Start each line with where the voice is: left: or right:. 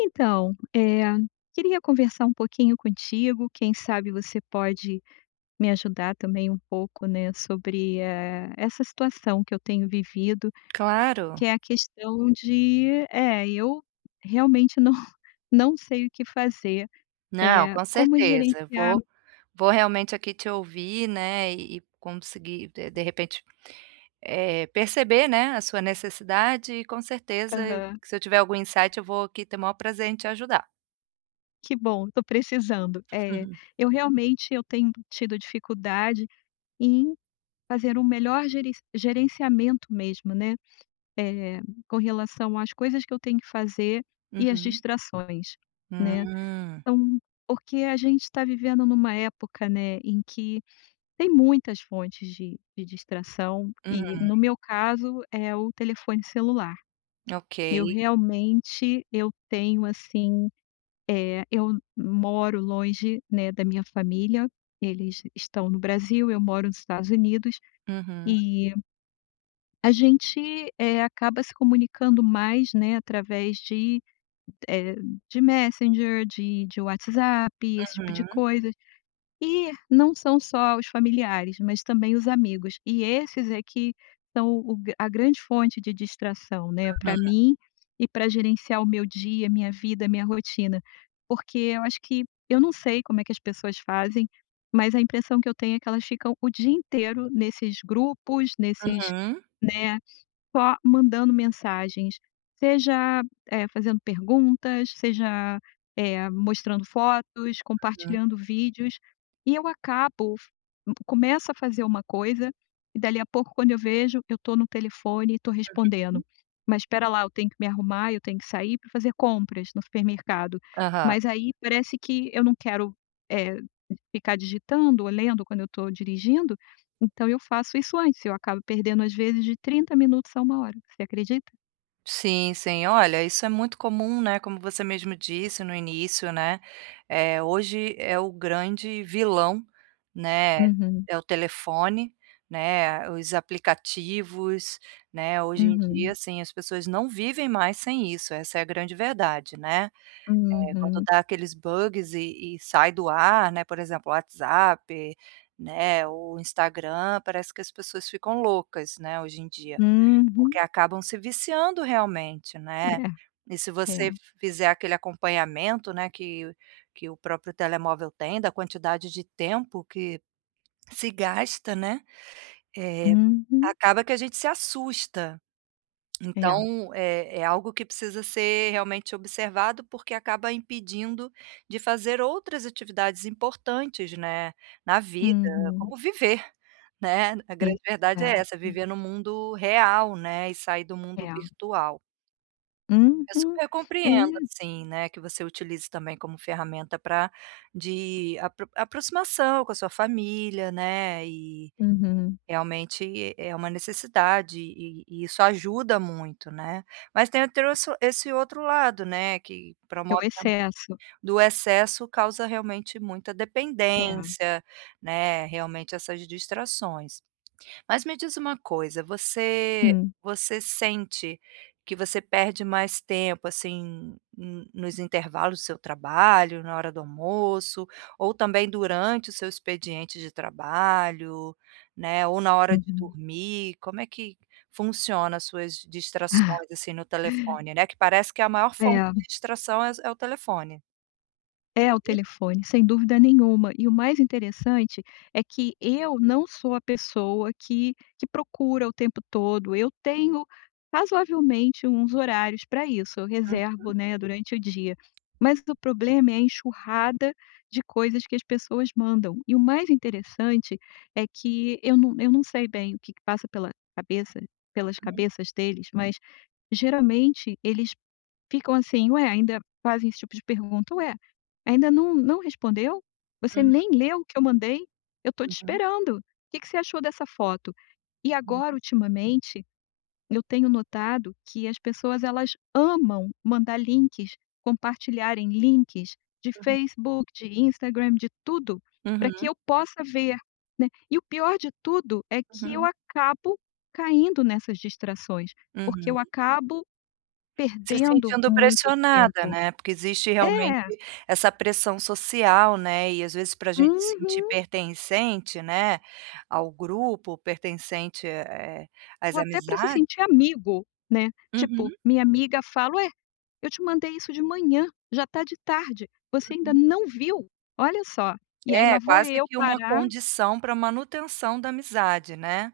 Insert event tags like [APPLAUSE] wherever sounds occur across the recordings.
left: Então, eh, queria conversar um pouquinho contigo, quem sabe você pode me ajudar também um pouco, né, sobre, eh, essa situação que eu tenho vivido, que
right: Claro.
left: é a questão de é eu realmente não [CHUCKLES] não sei o que fazer,
right: Não,
left: é,
right: com
left: como
right: certeza,
left: gerenciar
right: vou vou realmente aqui te ouvir, né, e e conseguir de de repente, eh, perceber, né, a sua necessidade e com certeza eu
left: Aham.
right: se eu tiver algum insight eu vou aqui ter o maior prazer em te ajudar.
left: Que bom estou precisando. Eh,
right: Uhum.
left: eu realmente eu tenho tido dificuldade em fazer o melhor gerenci gerenciamento mesmo, né. Eh, com relação às coisas que eu tenho que fazer e às
right: Uhum.
left: distrações, né.
right: Hum.
left: Então, porque a gente tá vivendo em uma época, né, em que tem muitas fontes de de distração e no
right: Uhum.
left: meu caso é o telefone celular. Eu
right: Ok.
left: realmente, eu tenho assim, eh, eu moro longe, né, da minha família, eles estão no Brasil, eu moro no Estados Unidos,
right: Uhum.
left: e a gente, eh, acaba se comunicando mais, né, através de, eh, de Messenger de de WhatsApp, esse tipo de
right: Uhum.
left: coisa, e não são só os familiares, mas também os amigos e esses é que são o gra a grande fonte de distração, né, para
right: [UNINTELLIGIBLE]
left: mim, e para gerenciar o meu dia, a minha vida, a minha rotina, porque eu acho que eu não sei como é que as pessoas fazem, mas a impressão que eu tenho é que elas ficam o dia inteiro nesses grupos, nesses,
right: Uhum.
left: né, só mandando mensagens, seja eh, fazendo perguntas, seja, eh, mostrando fotos,
right: Uhum.
left: compartilhando vídeos, e eu acabo, começo a fazer uma coisa, e dali a pouco quando eu vejo, eu estou no telefone e estou respondendo,
right: Uhum.
left: mas espera lá eu tenho que me arrumar, eu tenho que sair para fazer compras no supermercado,
right: Aham.
left: mas aí parece que eu não quero, eh, ficar digitando ou lendo quando eu estou dirigindo, então eu faço isso antes, eu acabo perdendo às vezes de 30 minutos, a 1h, você acredita?
right: Sim sim, olha, isso é muito comum, né, como você mesmo disse no início, né, eh, hoje é o grande vilão, né,
left: Uhum.
right: é o telefone, né, os aplicativos, né, hoje em dia,
left: Uhum.
right: assim, as pessoas não vivem mais sem isso, essa é a grande verdade, né, eh, quando
left: Uhum.
right: dá aqueles bugs e e sai do ar, né, por exemplo, o WhatsApp, né, o Instagram, parece que as pessoas ficam loucas, né, hoje em dia,
left: Uhum.
right: porque acabam se viciando realmente, né,
left: É,
right: e se
left: é.
right: você fizer aquele acompanhamento, né, que que o próprio telemóvel tem da quantidade de tempo que se gasta, né, eh,
left: Uhum.
right: acaba que a gente se assusta.
left: É.
right: Então, é é algo que precisa ser realmente observado, porque acaba impedindo de fazer outras atividades importantes, né, na vida,
left: Uhum.
right: como viver, né, a grande verdade é essa,
left: Exato.
right: viver no mundo real, né, e sair do mundo
left: É.
right: virtual. Eu
left: Uhum,
right: super compreendo,
left: é.
right: assim, né, que você utilize, também, como ferramenta para apro de aproximação com a sua família, né, e
left: Uhum.
right: realmente é uma necessidade e e isso ajuda muito, né, mas tem trosso esse outro lado, né, que
left: É
right: promove
left: o
right: a
left: excesso.
right: [UNINTELLIGIBLE] do excesso causa realmente muita
left: É.
right: dependência, né, realmente essas distrações. Mas me diz uma coisa, você
left: Hum.
right: você sente que você perde mais tempo, assim, nos intervalos do seu trabalho, na hora do almoço, ou, também, durante o seu expediente de trabalho, né, ou na hora de
left: Uhum.
right: dormir? Como é que funciona as suas
left: Ah.
right: distrações, assim, no telefone, né, que parece que a maior fonte
left: É.
right: de distração é é o telefone.
left: É o
right: [UNINTELLIGIBLE]
left: telefone, sem dúvida nenhuma, e o mais interessante, é que eu não sou a pessoa que que procura o tempo todo, eu tenho razoavelmente uns horários pra isso, eu reservo,
right: Uhum.
left: né, durante o dia, mas o problema é a enxurrada de coisas que as pessoas mandam, e o mais interessante, é que eu não eu não sei bem o que que passa pela cabeça pelas
right: Hum.
left: cabeças deles, mas geralmente eles ficam, assim: "Ué", ainda fazem esse tipo de pergunta: "Ué, ainda não não respondeu?". "Você
right: Uhum.
left: nem leu o que eu mandei?", "Eu tô te
right: Uhum.
left: esperando, que que você achou dessa foto?". E agora
right: Hum.
left: ultimamente, eu tenho notado que as pessoas elas amam mandar links, compartilharem links de
right: [UNINTELLIGIBLE]
left: Facebook, de Instagram, de tudo, pra que
right: Uhum.
left: eu possa ver, né, e o pior de tudo, é que eu
right: Uhum.
left: acabo caindo nessas distrações, porque
right: Uhum.
left: eu acabo
right: Se
left: perdendo
right: sentindo
left: muito
right: pressionada
left: tempo,
right: né. Porque existe realmente
left: É.
right: essa pressão social, né, e às vezes pra gente se sentir
left: Uhum.
right: pertencente, né, ao grupo ou pertencente, eh eh às
left: Ou até pra se
right: amizades
left: sentir amigo, né, tipo,
right: Uhum.
left: minha amiga fala: "Ué, eu te mandei isso de manhã, já tá de tarde, você ainda
right: Uhum.
left: não viu?". Olha só, e aí, lá
right: É,
left: vou
right: quase
left: eu
right: que uma
left: parar
right: condição pra manutenção da amizade, né,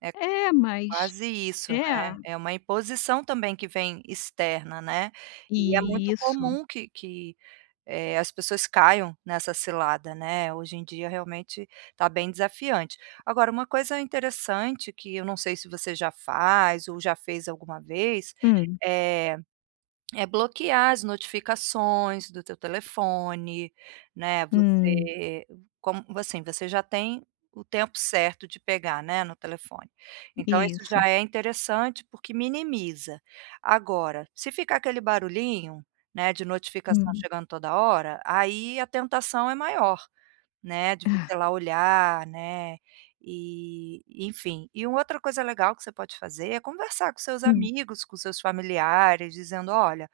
right: é
left: É mas,
right: quase isso,
left: é.
right: né, é uma imposição também que vem externa, né, e é muito
left: Isso.
right: comum que que, eh, as pessoas caiam nessa cilada, né, hoje em dia realmente, tá bem desafiante. Agora uma coisa interessante que eu não sei se você já faz ou já fez alguma vez,
left: Hum.
right: eh, é bloquear as notificações do teu telefone, né,
left: Hum.
right: você como assim, você já tem o tempo certo de pegar, né, no telefone, então, isso
left: Isso.
right: já é interessante porque minimiza. Agora, se ficar aquele barulhinho, né, de notificação
left: Hum.
right: chegando toda hora, aí a tentação é maior, né de você ir lá olhar né, eh, enfim. E uma outra coisa legal que você pode fazer, é conversar com seus
left: Hum.
right: amigos, com seus familiares dizendo: "Olha,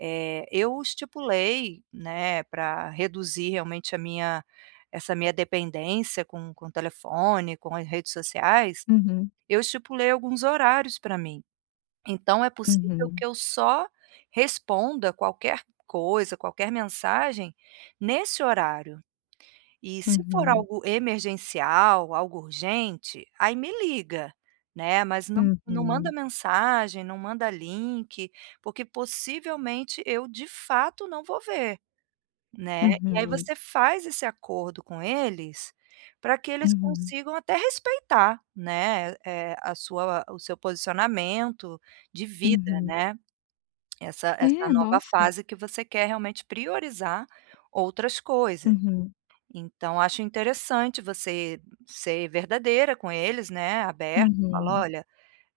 right: eh, eu estipulei, né, pra reduzir realmente a minha essa minha dependência com com o telefone, com as redes sociais,
left: Uhum.
right: eu estipulei alguns horários pra mim, então, é possível
left: Uhum.
right: que eu só responda, qualquer coisa, qualquer mensagem nesse horário. E se for
left: Uhum.
right: algo emergencial, algo urgente, aí me liga, né, mas não não manda
left: Uhum.
right: mensagem, não manda link, porque possivelmente, eu de fato não vou ver", né. E aí,
left: Uhum.
right: você faz esse acordo com eles, pra que eles
left: Uhum.
right: consigam até respeitar, né, a sua o seu posicionamento de vida,
left: Uhum.
right: né, essa essa
left: É,
right: nova
left: nossa.
right: fase que você quer realmente priorizar outras coisas.
left: Uhum.
right: Então, acho interessante você ser, verdadeira com eles, né, aberta, fala:
left: Uhum.
right: "Olha",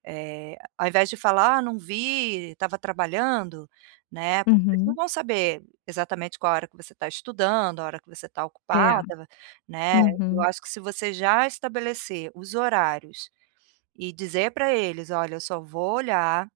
right: eh, ao invés de falar: "Ah não vi, estava trabalhando", né, porque eles não
left: Uhum.
right: vão saber, exatamente qual a hora que você tá estudando, a hora que você está
left: É,
right: ocupada, né, eu
left: uhum.
right: acho que se você já estabelecer os horários, e dizer pra eles: "Olha eu só vou olhar,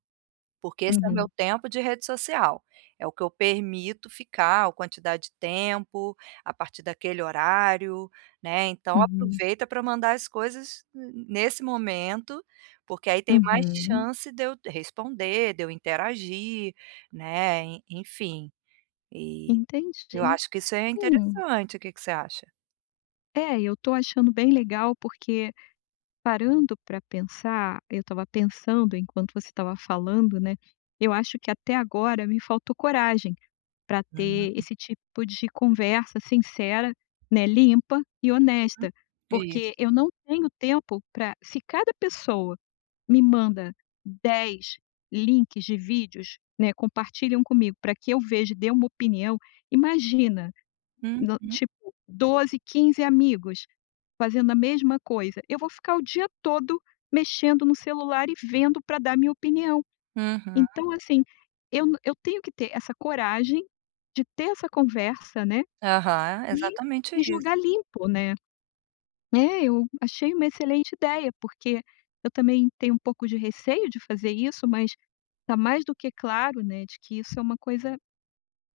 right: porque esse é meu
left: Uhum.
right: tempo de rede social, é o que eu permito ficar ou quantidade de tempo, a partir daquele horário, né, então,
left: Uhum.
right: aproveita para mandar as coisas ne nesse momento, porque, aí, tem mais
left: Uhum.
right: chance de eu responder, de eu interagir", né, e enfim, eh, eu
left: Entendi,
right: acho que isso é
left: hum.
right: interessante, que que você acha?
left: É, e eu tô achando bem legal, porque parando pra pensar eu estava pensando enquanto você estava falando, né. Eu acho que até agora me faltou coragem, pra ter
right: Hum.
left: esse tipo de conversa sincera, né, limpa e
right: Uhum,
left: honesta,
right: isso.
left: porque eu não tenho tempo pra se cada pessoa me manda 10 links de vídeos, né, compartilham comigo pra que eu veja dê uma opinião, imagina no,
right: Uhum.
left: tipo, 12, 15 amigos, fazendo a mesma coisa. Eu vou ficar o dia todo mexendo no celular e vendo pra dar minha opinião,
right: Uhum.
left: então, assim, eu eu tenho que ter essa coragem de ter essa conversa, né,
right: Aham,
left: e
right: exatamente
left: e
right: isso.
left: jogar limpo, né. É, eu achei uma excelente ideia, porque eu também tenho um pouco de receio de fazer isso mas, tá mais do que claro, né ,de que isso é uma coisa,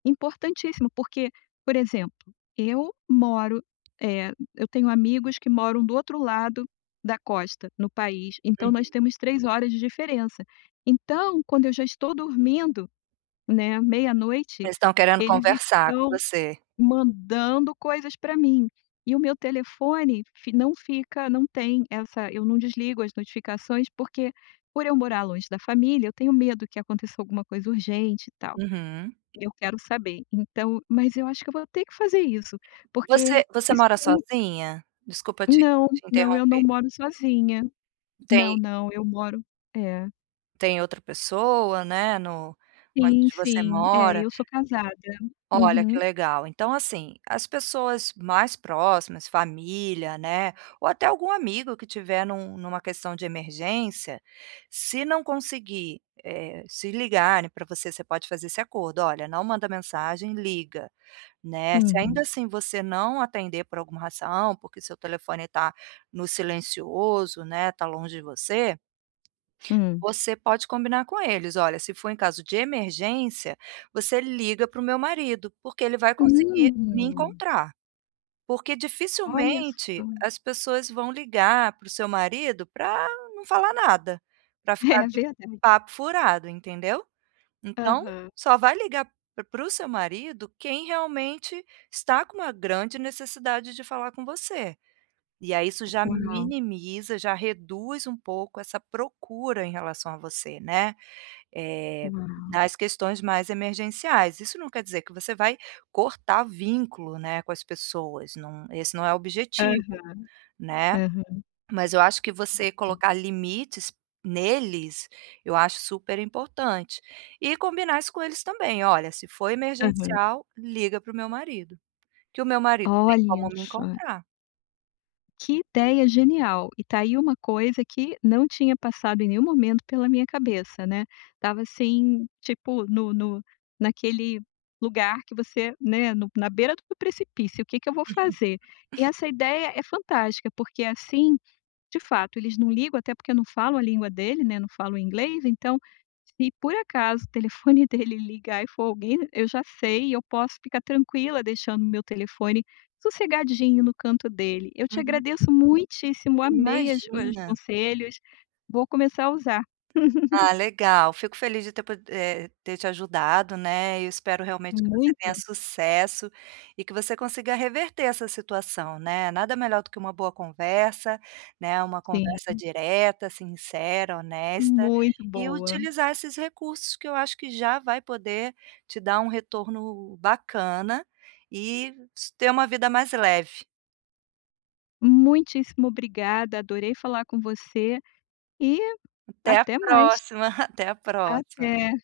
left: importantíssimo porque, por exemplo, eu moro, eh eu tenho amigos que moram do outro lado da costa, no país, então, nós
right: Uhum.
left: temos 3 horas de diferença, então, quando eu já estou dormindo, né, meia-noite,
right: Eles estão querendo
left: eles
right: conversar com
left: estão
right: você?
left: mandando coisas pra mim, e o meu telefone fi não fica não tem essa eu não desligo as notificações, porque por eu morar longe da família eu tenho medo que aconteça alguma coisa urgente, e tal,
right: Uhum.
left: eu quero saber. então mas eu acho que eu vou ter que fazer isso, porque
right: Você você
left: isso
right: mora
left: tem
right: sozinha? Desculpa te
left: Não,
right: te
left: não eu não
right: interromper.
left: moro sozinha,
right: Tem
left: não não, eu moro é.
right: Tem outra pessoa, né, no
left: Sim
right: onde você
left: sim, é,
right: mora.
left: eu sou casada.
right: Olha que
left: Uhum.
right: legal então assim, as pessoas mais próximas, família, né, ou até algum amigo que estiver em uma em uma questão de emergência, se não conseguir, eh, se ligarem para você, você pode fazer esse acordo, "Olha, não manda mensagem liga", né, se ainda
left: Uhum.
right: assim você não atender por alguma razão porque seu telefone está no silencioso, né, está longe de você
left: Hum.
right: você pode combinar com eles, "Olha, for em caso de emergência você liga para o meu marido, porque ele vai conseguir me
left: Uhum.
right: encontrar", Porque
left: Olha
right: dificilmente
left: só.
right: as pessoas vão ligar para o seu marido para não falar nada, para ficar
left: É
right: de
left: verdade.
right: papo furado, entendeu. Então
left: Aham.
right: só vai ligar para o para o seu marido quem realmente está com uma grande necessidade de falar com você, e aí isso já
left: Uau.
right: minimiza, já reduz um pouco essa procura em relação a você, né, eh,
left: Uau.
right: nas questões mais emergenciais, isso não quer dizer que você vai cortar vínculo, né, com as pessoas, não esse não é o
left: Aham.
right: objetivo, né.
left: Aham.
right: Mas eu acho que você
left: Uhum.
right: colocar limites neles eu acho super importante, e combinar isso com eles também: "Olha se for
left: Aham.
right: emergencial liga para o meu marido, que o meu marido tem como
left: Olha
right: me
left: só.
right: encontrar".
left: Que ideia genial, e tá aí uma coisa que não tinha passado em nenhum momento pela minha cabeça, né, estava assim, tipo no no naquele lugar que você, né, no na beira do precipício, o que que eu vou fazer?
right: [UNINTELLIGIBLE]
left: E essa ideia é fantástica porque assim, de fato eles não ligam até porque eu não falo a língua dele, né, não falam inglês então, se por acaso o telefone dele ligar e for alguém, eu já sei e eu posso ficar tranquila deixando o meu telefone sossegadinho no canto dele, eu te
right: Uhum.
left: agradeço muitíssimo amei as os
right: Imagina.
left: conselhos, vou começar a usar. [LAUGHS]
right: Ah, legal, fico feliz de ter podi eh, de ter te ajudado, né, e espero realmente tenha
left: Muito.
right: sucesso, e que você consiga reverter essa situação, né, nada melhor do que uma boa conversa, né, uma conversa
left: Sim.
right: direta, sincera, honesta,
left: Muito
right: e
left: boa.
right: utilizar esses recursos que eu acho que já vai poder te dar um retorno bacana, e s ter uma vida mais leve.
left: Muitíssimo obrigada, adorei falar com você, e
right: Até a
left: até mais.
right: próxima, [CHUCKLES] até a próxima.
left: Até.